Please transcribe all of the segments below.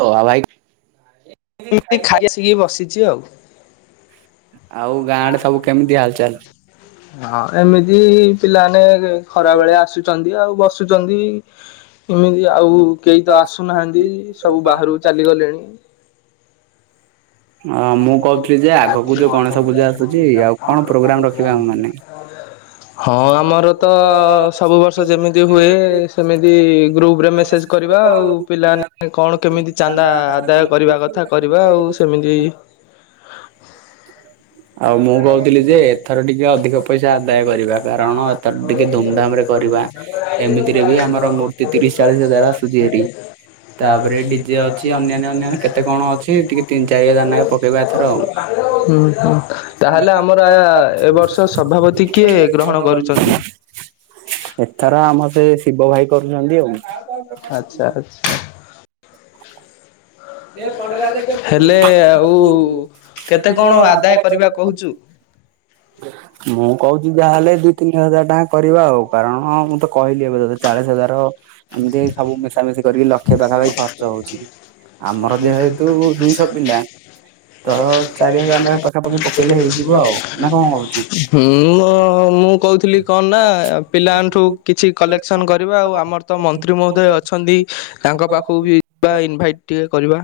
ହୋଉ ଆଉ ଭାଇ। ଏମିତି ଖାଇଆଶିକି ଏଇ ବସିଛି ଆଉ। ଆଉ ଗାଁଡେ ସବୁ କେମିତି ହାଲଚାଲ? ହଁ ଏମିତି ପିଲାମାନେ ଖରା ବେଳେ ଆସୁଚନ୍ତି, ଆଉ ବସୁଚନ୍ତି। ଏମିତି ଆଉ କେହି ତ ଆସୁନାହାନ୍ତି, ସବୁ ବାହାରକୁ ଚାଲିଗଲେଣି। ହଁ ମୁଁ କୋହୁଛି ଯେ ଆଜି ବି ଗଣେଶ ପୂଜା ଅଛନ୍ତି ଆଉ କଣ ପ୍ରୋଗ୍ରାମ ରଖିବ ହଁ ଆମର ତ ସବୁ ବର୍ଷ ଯେମିତି ହୁଏ ସେମିତି ଗ୍ରୁପରେ ମେସେଜ କରିବା ଆଉ ପିଲାମାନେ କଣ କେମିତି ଚାନ୍ଦା ଆଦାୟ କରିବା କଥା କରିବା ଆଉ ସେମିତି ଆଉ ମୁଁ କୋହୁଥିଲି ଯେ ଏଥର ଟିକେ ଅଧିକ ପଇସା ଆଦାୟ କରିବା କାରଣ ତା ଟିକେ ଧୁମଧାମ ରେ କରିବା ଏମିତିରେ ବି ଆମର ମୂର୍ତ୍ତି ତିରିଶି ଚାଳିଶି ହଜାର ଆସୁଛି ହେରି। ତାପରେ ଡିଜେ ଅଛି ଅନ୍ୟାନ୍ୟ ଅନ୍ୟନ୍ୟ କେତେ କଣ ଅଛି ଟିକେ ତିନି ଚାରି ହଜାର ପକେଇବା ଏଥର ଆଉ। ହୁଁ ହୁଁ ତାହେଲେ ଆମର ଏ ବର୍ଷ ସଭାପତି କିଏ ଗ୍ରହଣ କରୁଚନ୍ତି? ଏଥର ଆମର ସେ ଶିବ ଭାଇ କରୁଛନ୍ତି ଆଉ। ଆଛା ଡେ ଏ ପଟା ଦେଖିବା ଆଉ କେତେ କଣ ଆଦାୟ କରିବା କୋହୁଚୁ। ମୁଁ କହୁଛି ଯାହାହେଲେ ଦିଇ ତିନି ହଜାର ଟଙ୍କା କରିବା ଆଉ କାରଣ ମୁଁ ତ କହିଲି ଏବେ ଯ ଚାଳିଶି ହଜାର ଏମିତି ସବୁ ମିଶାାମିଶି କରିକି ଲକ୍ଷ ପାଖାପଖି ଖର୍ଚ୍ଚ ହୋଉଚି। ଆମର ଯେହେତୁ ଦୁଇଶହ ପିଲା ତ ଚାରି ହଜାର ନାଖା ପାଖାପାଖି ପକେଇଲେ ହେଇଯିବ ଆଉ। ନା କଣ ହଁ କହୁଛୁ? ମୁ ମୁଁ କୋହୁଥିଲି କଣ ନା ପିଲାମାନଙ୍କ ଠୁ କିଛି କଲେକ୍ସନ୍ କରିବା ଆଉ ଆମର ତ ମନ୍ତ୍ରୀ ମହୋଦୟ ଅଛନ୍ତି ତାଙ୍କ ପାଖକୁ ବି ବା ଇନଭାଇଟ୍ ଟିକେ କରିବା।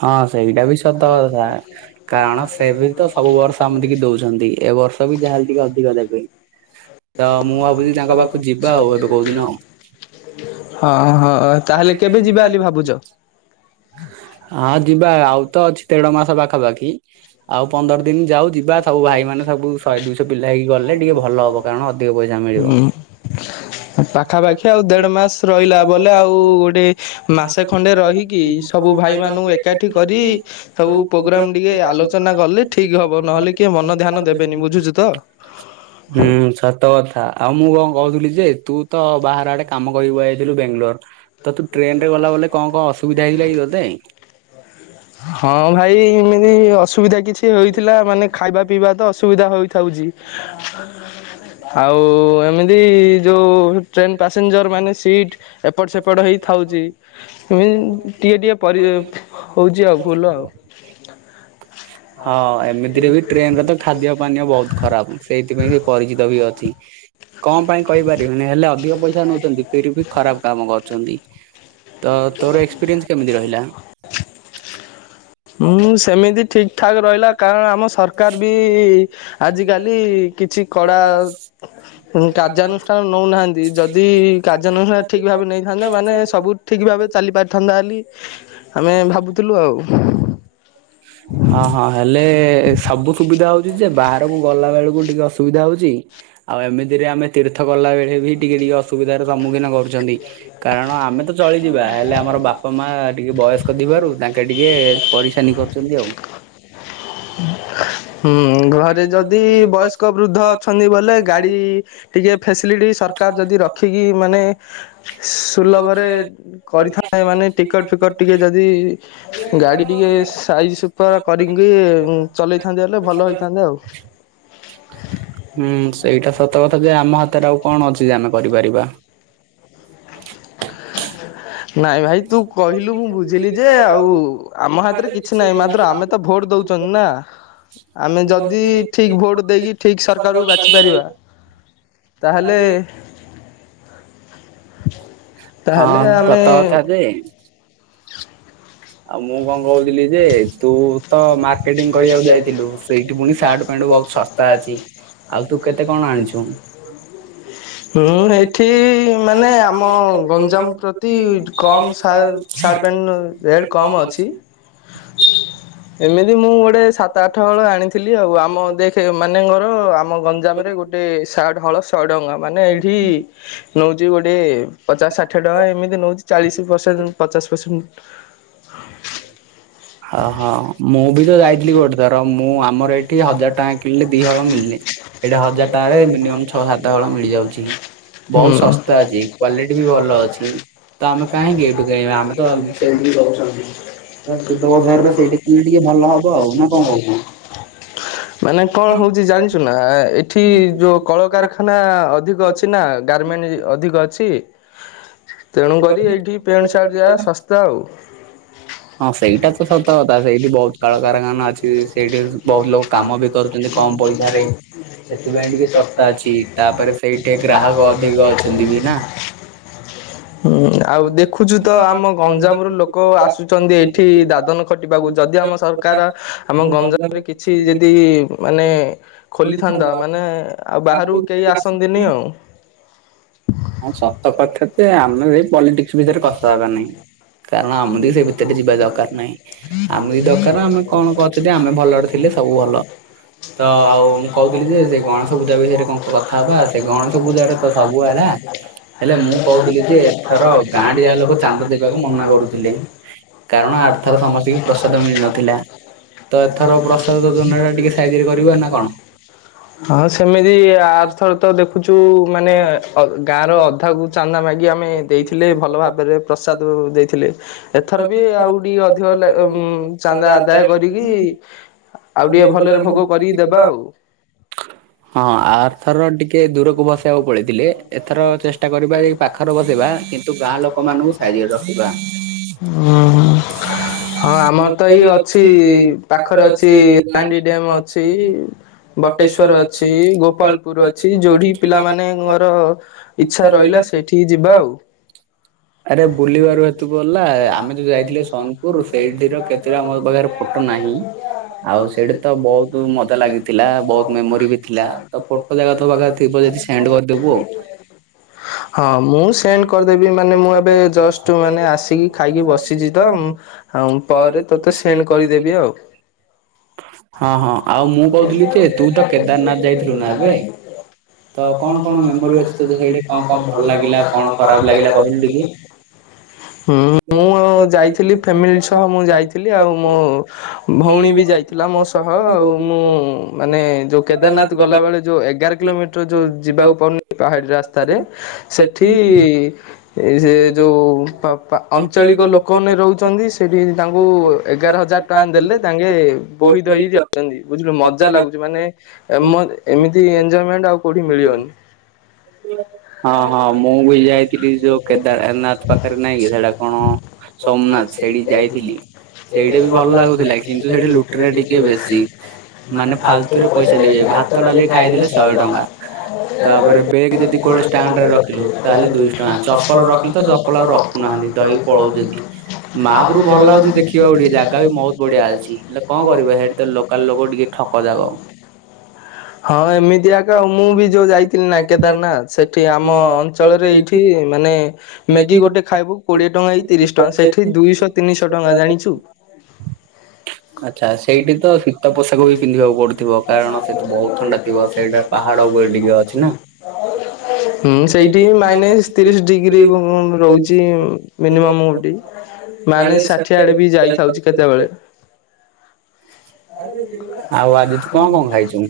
ହଁ ସେଇଟା ବି ସତ କଥା କାରଣ ସେ ବି ତ ସବୁ ବର୍ଷ ଏମିତିକି ଦୋଉଚନ୍ତି ଏ ବର୍ଷ ତ ବି ଯାହାହେଲେ ବି ଟିକେ ଅଧିକ ଦେବେ ତ ମୁଁ ଭାବୁଛଚି ତାଙ୍କ ପାଖକୁ ଯିବା ଆଉ ଏବେ କୋଉଦିନ। ହଁ ହଁ ତାହେଲେ କେବେ ଯିବା ବୋଲି ଭାବୁଛ? ହଁ ଯିବା ଆଉ ତ ଅଛି ତେଢ ମାସ ପାଖାପାଖି ଆଉ ପନ୍ଦର ଦିନ ଯାଉ ଯିବା ସବୁ ଭାଇ ମାନେ ସବୁ ଶହେ ଦୁଇଶହ ପିଲା ହେକି ଗଲେ ଟିକେ ଭଲ ହବ କାରଣଧିକ ପଇସା ମି ହୁଁ। ପାଖାପାଖି ଆଉ ଦେଢ ମାସ ରହିଲା ବଲେ ଆଉ ଗୋଟେ ମାସେ ଖଣ୍ଡେ ରହିକି ସବୁ ଭାଇ ମାନଙ୍କୁ ଏକାଠି କରି ସବୁ ପ୍ରୋଗ୍ରାମ ଟିକେ ଆଲୋଚନା କଲେ ଠିକ ହବ ନହେଲେ କିଏ ମନ ଧ୍ୟାନ ଦେବେନି ବୁଝୁଛି ତ। ହୁଁ ସାର୍ ସତ କଥା ଆଉ ମୁଁ କଣ କହୁଥିଲି ଯେ ତୁ ତ ବାହାର ଆଡେ କାମ କର ଯାଇଥିଲୁ ବାେଙ୍ଗଲୋର ତ ତୁ ଟ୍ରେନ ରେ ଗଲା ବଲେ କଣ କଣ ଅସୁବିଧା ହେଇଥିଲା କି ତୋତେ? ହଁ ଭାଇ ଏମିତି ଅସୁବିଧା କିଛି ହେଇଥିଲା ମାନେ ଖାଇବା ପିଇବା ତ ଅସୁବିଧା ହେଥାଉଛି। [inaudible] ଆଉ ଏମିତି ଯୋଉ ଟ୍ରେନ ପାସେଞ୍ଜର ମାନେ ସିଟ ଏପଟ ସେପଟ ହେଇ ଥାଉଛି ଟିକିେ ଟିକିଏ ପରି ହେଉଛି ଆଉ ଭୁଲ ଆଉ। ହଁ ଏମିତିରେ ବି ଟ୍ରେନରେ ତ ଖାଦ୍ୟ ପାନୀୟ ବହୁତ ଖରାପ ସେଇଥିପାଇଁ ସେ ପରିଚିତ ବି ଅଛି। [inaudible] କଣ ପାଇଁ କହିପାରିବନି ହେଲେ ଅଧିକ ପଇସା ନଉଛନ୍ତି ଫରି ବି ଖରାପ କାମ କରୁଛନ୍ତି। ତ ତୋର ଏକ୍ସପିରିଏନ୍ସ କେମିତି ରହିଲା? ମୁଁ ସେମିତି ଠିକ୍ ଠ ଠାକ ରହିଲା କାରଣ ଆମ ସରକାର ବି ଆଜିକାଲି କିଛି କଡ଼ା ହଁ କାର୍ଯ୍ୟାନୁଷ୍ଠାନ ନଉନାହାନ୍ତି ଯଦି କାର୍ଯ୍ୟାନୁଷ୍ଠାନ ଠିକ ଭାବେ ନେଇଥାନ୍ତା ମାନେ ସବୁ ଠିକ ଭାବେ ଚାଲି ପାରିଥାନ୍ତା ହେଲି ଆମେ ଭାବୁଥିଲୁ ଆଉ। [inaudible] ହଁ ହଁ ହେଲେ ସବୁ ସୁବିଧା ହଉଛି ଯେ ବାହାରକୁ ଗଲା ବେଳକୁ ଟିକେ ଅସୁବିଧା ହଉଛି। ଆଉ ଏମିତିରେ ଆମେ ତୀର୍ଥ ଗଲା ବେଳେ ବି ଟିକେ ଟିକେ ଅସୁବିଧାର ସମ୍ମୁଖୀନ କରୁଛନ୍ତି। କାରଣ ଆମେ ତ ଚଳିଯିବା ହେଲେ ଆମର ବାପା ମା ଟିକେ ବୟସ୍କ ଥିବାରୁ ତାଙ୍କେ ଟିକେ ପରିସାନୀ କର ଏମିତି ଆଉ। [unintelligible] ହୁଁ ଘରେ ଯଦି ବୟସ୍କ ବୃଦ୍ଧ ଅଛନ୍ତି ବୋଲେ ଗାଡି ଟିକଏ ଫ୍ୟାସିଲିଟି ସରକାର ଯଦି ରଖିକି ମାନେ ସୁଲଭରେ କରିଥାଏ ମାନେ ଟିକଟ ଫିକଟ ଟିକେ ଯଦି ଗାଡି ଟିକେ ସୁପର କରିକି ଚଲେଇ [unintelligible] ହୁଁ ସେଇଟା ସତ କଥା ଯେ ଆମ ହାତରେ ଆଉ କଣ ଅଛି ଯେ ଆମେ କରିପାରିବା? ନାଇଁ ଭାଇ ତୁ କହିଲୁ ମୁଁ ବୁଝିଲି ଯେ ଆଉ ଆମ ହାତରେ କିଛି କି ନାଇଁ ମାତ୍ର ଆମେ ତ ଭୋଟ ଦଉଛନ୍ତି ନା ଆମେ ଯଦି ଠିକ ଭୋଟ୍ ଦେଇକି ଠିକ ସରକାରକୁ ବାଛିପାରିବା। ତା ହେଲେ ହଁ ତାହେଲେ ଆମେ ସତ କଥା ଯେ ଆଉ ମୁଁ କଣ କହୁଥିଲି ଯେ ତୁ ତ ମାର୍କେଟିଂ କରିବାକୁ ଯାଇଥିଲୁ ସେଇଠି ପୁଣି ସାର୍ଟ ପ୍ୟାଣ୍ଟ ବହୁତ ଶ ଶସ୍ତା ଅଛି ଆଉ ତୁ କେତେ କଣ ଆଣିଛୁ? ମୁଁ ଏଇଠି ମାନେ ଆମ ଗଞ୍ଜାମ ପ୍ରତି କମ୍ ସାର୍ ସାର୍ଟ ପଣ୍ଟ ରେଟ୍ କମ୍ ଅଛି ଏମିତି ମୁଁ ଗୋଟେ ସାତ ଆଠ ହଳ ଆଣିଥିଲି ଆଉ ଆମ ଦେଖ ମାନେଙ୍କର ଆମ ଗଞ୍ଜାମରେ ଗୋଟେ ଗୋଟେ ସାର୍ଟ ହଳ ଶହେ ଟଙ୍କା ମାନେ ଏଇଠି ନେଉଛି ଗୋଟେ ପଚାଶ ଷାଠିଏ ଟଙ୍କା ଏମିତି ନେଉଛି ଚାଳିଶ ପରସେଣ୍ଟ ପଚାଶ ପରସେଣ୍ଟ ଓହୋ [unintelligible] ମୁଁ ବି ତ ସେ ଯାଇଥିଲି ଗୋଟେ ଥର ହଜାରେ ମୁଁ ଆମର ଟଙ୍କା ଏଠି ହଜାର ଟଙ୍କା ରେ କିଣିଲେ ଦି ହଳ ମିଳିଲେ। ଛଅ ଏଇଟା ସାତ ହଜାର ଟଙ୍କାରେ ହଳ ମିନିମମ୍ ଛଅ ସାତ ହଳ ମିଳିଯିବ। ମିଳିଯାଉଛି। ବି ବହୁତ ଭଲ ଶସ୍ତା ଅଛି କ୍ଵାଲିଟି ବି ଭଲ ଅଛି। ଆମେ ତ ଆମେ କାହିଁ? କାହିଁକି ଏଇଠୁ କିଣିବା ସେମିତି ଆମେ ତ ବି କହୁଛନ୍ତି। ସୁଧବଜାରରେ ସେଇଠି କିଣିଲେ ଟିକେ ଭଲ ହବ ଆଉ ନା କଣ କହୁଛୁ? [unintelligible] ମାନେ କଣ ହଉଛି ଜାଣିଛ ନା ଏଠି ଯୋଉ କଳକାରଖାନା କଖାନା ଅଧିକ ଅଛି ନା ଗାର୍ମେଣ୍ଟ ଅଧିକ ଅଛି। ତେଣୁକରି ଏଇଠି ପ୍ୟାଣ୍ଟ ସାର୍ଟ ଯାହା ଶସ୍ତା ଆଉ। ହଁ ସେଇଟା ତ ସତକଥା ସେଇଠି ବହୁତ କଳକାରଖାନା ଅଛି ସେଇଠି ବହୁତ ଲୋକ କାମ ବି କରୁ କମ ପଇସାରେ ସେଥିପାଇଁ ଟିକେ ଶସ୍ତା ଅଛି ତାପରେ ସେଇଠି ଗ୍ରାହକ ଅଧିକ ଅଛି। [unintelligible] [unintelligible] ହୁଁ ଆଉ ଦେଖୁଛ ତ ଆମ ଗଞ୍ଜାମରୁ ଲୋକ ଆସୁଛନ୍ତି ଏଇଠି ଏଠି ଦାଦନ ଖଟିବାକୁ ଯଦି ଆମ ସରକାର ଆମ ଗଞ୍ଜାମରେ କିଛି ଯଦି ମାନେ ଖୋଲିଥାନ୍ତା ମାନେ ଆଉ ବାହାରକୁ କେହି ଆସନ୍ତିନି ଆଉ। ହଁ ସତ କଥା ତ ଆମେ ଏ ପଲିଟିକ୍ସ ଭିତରେ କଥା ହେବାନାଇଁ କାରଣ ଆମେ ସେ ଭିତରେ ଯ ଯିବା ଦରକାର ନାହିଁ ଆମ ବି ଦରକାର ଆମେ କଣ କରଛନ୍ତି ଆମେ ଭଲରେ ଥିଲେ ସବୁ ଭଲ। ତ ଆଉ ମୁଁ କହୁଥିଲି ଯେ ସେଇ ଗଣେଶ ପୂଜା ବିଷୟରେ କଥା ହବା ସେ ଗଣେଶ ପୂଜାଟା ତ ସବୁ ହେଲା। ହେଲେ ମୁଁ କହୁଥିଲି ଯେ ଏଥର ଗାଁ ଟି ଯାଙ୍କ ଲୋକ ଚାନ୍ଦ ଦେବାକୁ ମନା କରୁଥିଲେ। କାରଣ ଆର୍ଥର ସମସ୍ତଙ୍କୁ ପ୍ରସାଦ ମିଳିନଥିଲା। ତ ଏଥର ପ୍ରସାଦ ଯୋଜନା ଟା ଟିକେ ସାଇଜିରେ କରିବ ନା କଣ? ହଁ ସେମିତି ଆର୍ଥର ତ ଦେଖୁଛୁ ମାନେ ଗାଁ ର ଅଧାକୁ ଚାନ୍ଦା ମାଗି ଆମେ ଦେଇଥିଲେ ଭଲ ଭାବରେ ପ୍ରସାଦ ଦେଇଥିଲେ। ଏଥର ବି ଆଉ ଟିକେ ଅଧିକ ଚାନ୍ଦା ଆଦାୟ କରିକି। ଆଉ ଟିକେ ଭଲରେ ଭୋଗ କରିକି ଦେବା ଆଉ। ହଁ ଆର୍ଥର ଟିକେ ଦୂରକୁ ବସାଇବାକୁ ପଳାଇଥିଲେ ଏଥର ଚେଷ୍ଟା କରିବା ଯେ ପାଖରେ ବସେଇବା କିନ୍ତୁ ଗାଁ ଲୋକ ମାନଙ୍କୁ ସାଇଯିରେ ରଖିବା। ହଁ ହଁ। ହଁ ଆମର ତ ଇଏ ଅଛି ପାଖରେ ଅଛି ପାଣ୍ଡିଆ ଡ୍ୟାମ ଅ ସେଇ ବଟେଶ୍ଵର ଅଛି ଗୋପାଳପୁର ଅଛି ଯୋଉଠି ପିଲା ନୂଆର ଇଚ୍ଛା ରହିଲା ସେଇଠିକି ଯିବା ଆଉ। ଆରେ ବୁଲିବାରୁ ଏତୁ ଗଲା ଆମେ ଯୋଉ ଯାଇଥିଲେ ସୋନପୁର ସେଇଠିର କେତେଟା ମୋ ପାଖରେ ଫଟୋ ନାହିଁ ଆଉ ସେଇଠି ତ ବହୁତ ମଜା ଲାଗିଥିଲା ବହୁତ ମେମୋରି ବି ଥିଲା ତ ଫୋଟୋ ଯାକ ତୋ ପାଖରେ ଥିବ ଯଦି ସେଣ୍ଡ କରିଦବୁ ଆଉ, [unintelligible] ହଁ ମୁଁ ସେଣ୍ଡ କରିଦେବି ମାନେ ମୁଁ ଏବେ ଜଷ୍ଟ ମାନେ ଆସିକି ଖାଇକି ବସିଛି ତ ମୁ ଆଉ ପରେ ତୋତେ ସେଣ୍ଡ କରିଦେବି ଆଉ, [unintelligible] ହଁ ହଁ ଆଉ ମୁଁ କହୁଥିଲି ଯେ ତୁ ତ କେଦାରନାଥ ଯାଇଥିଲୁ ନା ଏବେ? ତ କଣ କଣ ମେମୋରି ଅଛି ଟିକେ କଣ କଣ ଭଲ ଲାଗିଲା କଣ ଖରାପ ଲାଗିଲା ହୁଁ, ମୁଁ ଆ ଯାଇଥିଲି ଫ୍ୟାମିଲି ସହ ମୁଁ ଯାଇଥିଲି ଆଉ ମୋ ଭଉଣୀ ବି ଯାଇ ଥିଲା ମୋ ସହ ଆଉ ମୁଁ ମାନେ ଯେଉଁ କେଦାରନାଥ ଗଲାବେଳେ ଯେଉଁ ଏଗାର କିଲୋମିଟର ଯୋଉ ଯିବାକୁ ପଡୁନି ପାହାଡି ରାସ୍ତାରେ ସେଠି ସେ ଯୋଉ ପା ଅଞ୍ଚଳିକ ଲୋକମାନେ ରହୁଛନ୍ତି। ସେଠି ତାଙ୍କୁ ଏଗାର ହଜାର ଟଙ୍କା ଦେଲେ ତାଙ୍କେ ବୋହି ଧୋଇ ଯାଉଛନ୍ତି। ବୁଝିଲୁ ମଜା ଲାଗୁଛି। ମାନେ ଏମ ଏମିତି ଏନଞ୍ଜୟମେଣ୍ଟ ଆଉ କୋଉଠି ମିଳିବନି। ହଁ, ହଁ, ମୁଁ ବି ଯାଇଥିଲି ଯୋଉ କେଦାରନାଥ ପାଖକୁ। ପାଖରେ ନାଇଁ କି ସେଟା କଣ ସୋମନାଥ ସେଇଠି ଯାଇଥିଲି ସେଇଟା ବି ଭଲ ଲାଗୁଥିଲା କିନ୍ତୁ ସେଠି ଲୁ ରେଟ ଟିକେ ବେଶି। ମାନେ ଫାଲତୁରେ ପଇସା ନେବେ ଭାତ, ଡାଲିି ଖାଇଦେଲେ ଶହେ ଟଙ୍କା। ଆ ତାପରେ ବେଗ୍ [inaudible] ଯଦି କୋଉଠି ଷ୍ଟାଣ୍ଡରେ ଖଲି ରଖିଲୁ ତାହେଲେ ଦୁ ଦୁଇଶହ ଟଙ୍କା ରଖିଲୁ ତ ଚପଲ ଆଉ [inaudible] ରଖୁନାହାନ୍ତି ଧରିକି [inaudible] ପଳଉଛନ୍ତି। ଭଲ ମହାପୁରୁ ଭଲ ଲାଗୁଛି ଦେଖିବାକୁ ଜାଗା ଟିକେ ଜାଗା ବହୁତ ବି ବଢିଆ ଅଛି ହେଲେ ବହୁତ୍ କଣ କରିବା ସେଇଠି ବଢିଆ ତ ଲୋକାଲ ଲୋକ ଅଛି ଟିକେ ଠକ ଯାକ। କିବ [inaudible] ହଁ! ଏମିତିଆ କ ମୁଁ ବି ଯୋଉ ଯାଇଥିଲି ନା କେତେ ତାନା ସେଠି ଆମ ଅଞ୍ଚଳରେ ଏଇଠି ମାନେ ମ୍ୟାଗି ଗୋଟେ ଖାଇବୁ କୋଡିଏ ଟଙ୍କା କି ତିରିଶି ଟଙ୍କା ସେଠି ଦୁଇଶହ, ତିନିଶହ ଟଙ୍କା ଜାଣିଛୁ? [unintelligible] ଆଚ୍ଛା! ସେଇଟି ତ ଶୀତ ପୋଷାକ ବି ପିନ୍ଧିବାକୁ ପଡୁଥିବ କାରଣ ସେଠି ବହୁତ ଥଣ୍ଡା ଥିବ ସେଇଟା ପାହାଡ ଉପରେ ଟିକେ ଅଛି ନା। ହୁଁ ସେଇଠି ମାଇନେସ ତିରିଶ ଡିଗ୍ରୀ ଏବଂ ରହୁଛି। ଟିଁ ମିନିମମ ଓଡି ମାଇନସ ଷାଠିଏ ଆଡେ ବି ଯାଇଥାଉଛି କେତେବେଳେ ଆଉ ଆଜି ତୁ କଣ କଣ ଖାଇଚୁ?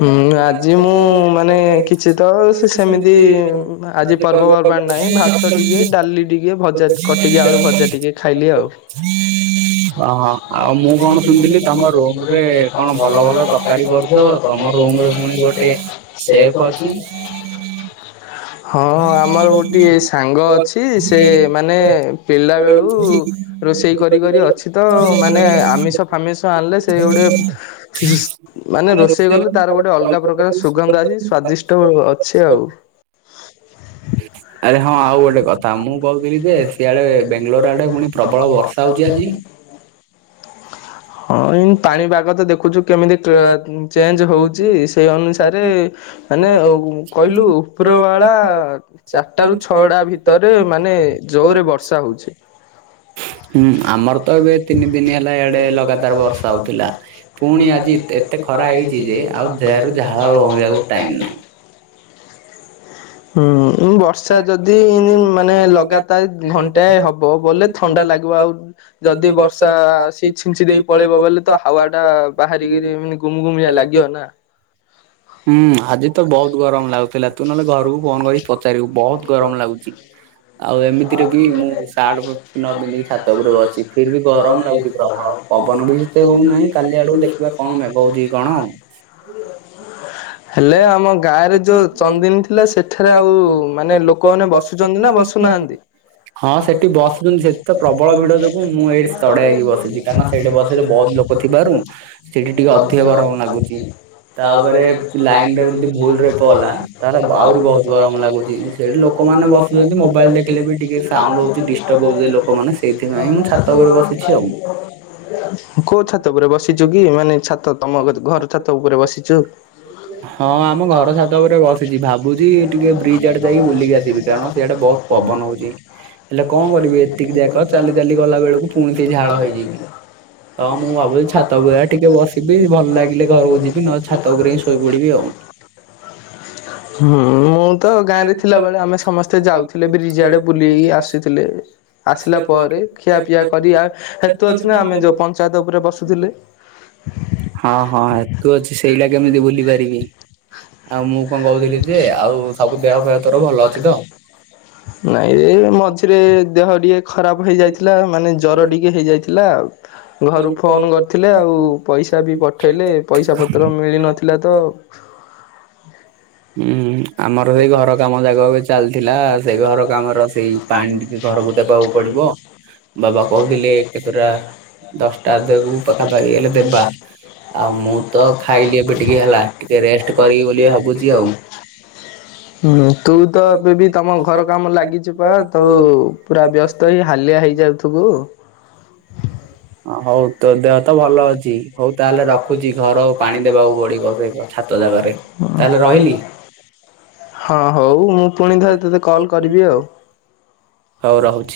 ହୁଁ, ଆଜି ମୁଁ ମାନେ କିଛି ତ ସେ ସେମିତି ଆଜି ପର୍ବପର୍ବାଣି ନାହିଁ ଭାତ ଭାତ ଟିକେ, ଡାଲି ଟିକେ, ଭଜା, କଟିକି ଆଳୁ ଭଜା ଟିକେ ଖାଇଲି ଆଉ [inaudible] ଅ ହଁ ଆଉ ମୁଁ କଣ ଶୁଣିଲି କି ତମ ରୁମ ରେ କଣ ଭଲ ଭଲ ତକାରୀ କରୁଚ, ତମ ରୁମ ରେ ପୁଣି ଗୋଟେ ସେପ୍ ଅଛିି। ହଁ ଆମର ଗୋଟିଏ ଏସ ସାଙ୍ଗ ଅଛି, ସେ ମାନେ ପିଲା ବେଳୁ ରୋଷେଇ କରି କରି ଅଛି। ସେ ତ ମାନେ ଆମିଷ ଆମିଷ ଆଣିଲେ ସେ ଗୋଟେ, ମାନେ ରୋଷେଇ କଲେ ତାର ଗୋଟେ ଅଲଗା ପ୍ରକ ତାର ସୁଗନ୍ଧ ଆଜି ସ୍ଵାଦିଷ୍ଟ ଅଛି ଆଉ ହ [inaudible] ଆରେ ହଁ ଆଉ ଗୋଟେ କଥା। ମୁଁ କହୁଥିଲି ଯେ ସିଆଡେ ବେଙ୍ଗଲୋର ଆଡେ ପୁଣି ପ୍ରବଳ ବର୍ଷା ହଉଛି ଆଜି? ହଁ ଏଇ ପାଣି ପାଣିପାଗ ତ ଦେଖୁଛୁ କେମିତି ପାଗ ଚେଞ୍ଜ ହଉଛି ସେଇ ଅନୁସାରେ ମାନେ କହିଲୁ ଉପରବାଳା [inaudible] [unintelligible] [unintelligible] ଚାରିଟାରୁ ଛଅଟା ଭିତରେ ମାନେ ଜୋରରେ ବର୍ଷା ହଉଛି। ହୁଁ, ଆମର ତ ଏବେ ତିନି ଦିନ ହେଲା ଇଆଡେ ଲ ଲଗାତାର ବର୍ଷା ହଉଥିଲା। ପୁଣି ଆଜି ଏତ ଏତେ ଖରା ହେଇଛି ଯେ ଆଉ ଦେହରୁ ଝାଳ ବୋହିଆକୁ ଟାଇମ୍ ନାଇଁ। ହୁଁ, ମୁଁ ବର୍ଷ ସ ଯଦି ମାନେ ଲଗାତାର ଘଣ୍ଟାଏ ହବ ବୋଲେ ଥଣ୍ଡା ଲାଗିବ ଆଉ ଯଦି ବର୍ଷା ସେ ଛିଞ୍ଚି ଦେଇ ପଳେଇବ ବୋଲେ ତ, ହାୱା ଟା ବାହାରିକିରି ମାନେ ଗୁମଗୁମିଆ ଲାଗିବ ନା। ହୁଁ ଆଜି ତ ବହୁତ ଗରମ ଲାଗୁଥିଲା, ତୁ ନହେଲେ ଘରକୁ ଫୋନ କରିକି ପଚାରିବୁ ବହୁତ ଗରମ ଲାଗୁଛି ଆଉ ଏମିତିରେ ବି ମୁଁ ସାର୍ଟ ପ ନ ପିନ୍ଧିକି ଛାତ ଉପରେ ବଛି ଫିର ବି ଗରମ ଲାଗୁଛି ପ୍ରବଳ। ପବନ ବି ସେତେ ହଉନାହିଁ। କାଲି ଆଡକୁ ଦେଖିବା କଣ ମେଗ ହଉଛି କଣ। ହେଲେ ଆମ ଗାଁରେ ଯୋଉ ଚନ୍ଦିନୀ ଥିଲା ସେଠାରେ ଆଉ ମାନେ ଲୋକମାନେ ବସୁଛନ୍ତି ନା ବସୁନାହାନ୍ତି? ହଁ ସେଠି ବସୁଛନ୍ତି ସେଠି [unintelligible] ତ ପ୍ରବଳ ଭିଡ ଯୋଗୁ ମୁଁ ଏଇଠି କ ଥିବାରୁ ସେଠି ଟିକେ ଅଧିକ ଗରମ ଲାଗୁଛି ତାପରେ ଲାଇନ ରେ ବି ଯଦି ଭୁଲ ରେ ପଲା ତାହେଲେ ଆହୁରି ବହୁତ ଗରମ ଲାଗୁଚି ହି ସେଇଠି ଲୋକମାନେ ବସୁଛନ୍ତି। ମୋବାଇଲ ଦେଖିଲେ ବି ଟିକେ ସାଉଣ୍ଡ ହଉଛି ଡିଷ୍ଟର୍ବ ହଉଛି ଲୋକମାନେ ଏଇଥିପାଇଁ ମୁଁ ଛାତ ଉପରେ ବସିଛି ଆଉ। ହ କୋଉ ଛାତ ଉପରେ ବସିଛ କି ମାନେ ଛାତ ତମ ଘର ଛାତ ଉପରେ ବସିଛ [inaudible] ହଁ ଆମ ଘର ଛାତ ଉପରେ ବସିଛି ଭାବୁଛି ଟିକେ ବ୍ରିଜ ଆଡେ ଯାଇକି ବୁଲିକି ଆସିବି କାରଣ ସିଆଡେ ବହୁତ ପବନ ହଉଛି ହେଲେ କଣ କରିବି [inaudible] ଏତିକି ଯାକ ଚାଲି ଚାଲି ଗଲା ବେଳକୁ ପୁଣି ସେଇ ଝାଳ ହେଇଯିବି। ତ ମୁଁ [inaudible] ଭାବୁଛି ଛାତ ଉପରେ ଟିକେ ବସିବି ଭଲ ଲାଗିଲେ ଘରକୁ ଯିବି ନହେଲେ ଛାତ ଉପରେ ହିଁ [inaudible] ଶୋଇପଡିବି ଆଉ। ହୁଁ ମୁଁ ତ ଗାଁରେ ଥିଲା ବେଳେ ଆମେ ସମସ୍ତେ ଯାଉଥିଲେ ବ୍ରିଜ ଆଡେ ବୁଲି ଆସିଥିଲେ। ଆସିଲା ପରେ ଖିଆପିଆ କରି ହେତୁ ଅଛି ନା ଆମେ ଯୋଉ ପଞ୍ଚାୟତ ଉପରେ ବସୁଥିଲେ। ହଁ ହଁ ହେତୁ ଅଛି ସେଇଟା କେମିତି ଭୁଲି ପାରିବି। ଆଉ ମୁଁ କଣ କହୁଥିଲି ଯେ ଆଉ ସବୁ ଦେହ ଖ ନାଇଁ ମଝିରେ ଦେହ ଟିଏ ଖରାପ ହେଇଯାଇଥିଲା ମାନେ ଜର ଟିକେ ହେଇଯାଇଥିଲା ଆଉ ଘରୁ ଫୋନ କରି ଥିଲେ ଆଉ ପଇସା ବି ପଠେଇଲେ ପଇସା ପତ୍ର ମିଳି ନଥିଲା ତ ହୁଁ ଆମର ହେଇ ଘର କାମ ଜାଗା ଚାଲିଥିଲା ସେଇ ଘର କାମର ସେଇ ପାଣି ଟିକେ ଘରକୁ ଦେବାକୁ ପଡିବ। ବାବା କହୁଥିଲେ କେତୋଟା ଦଶଟା ଦେକୁ ପାଖାପାଖି ହେଲେ ଦେବା। ଆଉ ମୁଁ ତ ଖାଇଲି ଏବେ ଟିକେ ହେଲା ଟିକେ ରେଷ୍ଟ କରିବି ବୋଲି ଭାବୁଛି। ଆଉ। ହୁ। ତୁ ତ ଏବେ ବି ତମ ଘର କାମ ଲାଗିଛୁ ପା ତୁ ପୁରା ବ୍ୟସ୍ତ ହେଇ ହାଲିଆ ହେଇ ଥୁବୁ। ହଉ ତ ଦେହ ଭଲ ଅଛି ତାହେଲେ ରଖୁଛି ଘରକୁ ପାଣି ଦେବାକୁ ପଡିବ। ରହିଲି ହଁ ହଉ। ହଉ ମୁଁ ପୁଣି ଥରେ ତତେ କଲ୍ କରିବି ଆଉ। ହଉ ରହୁଛି।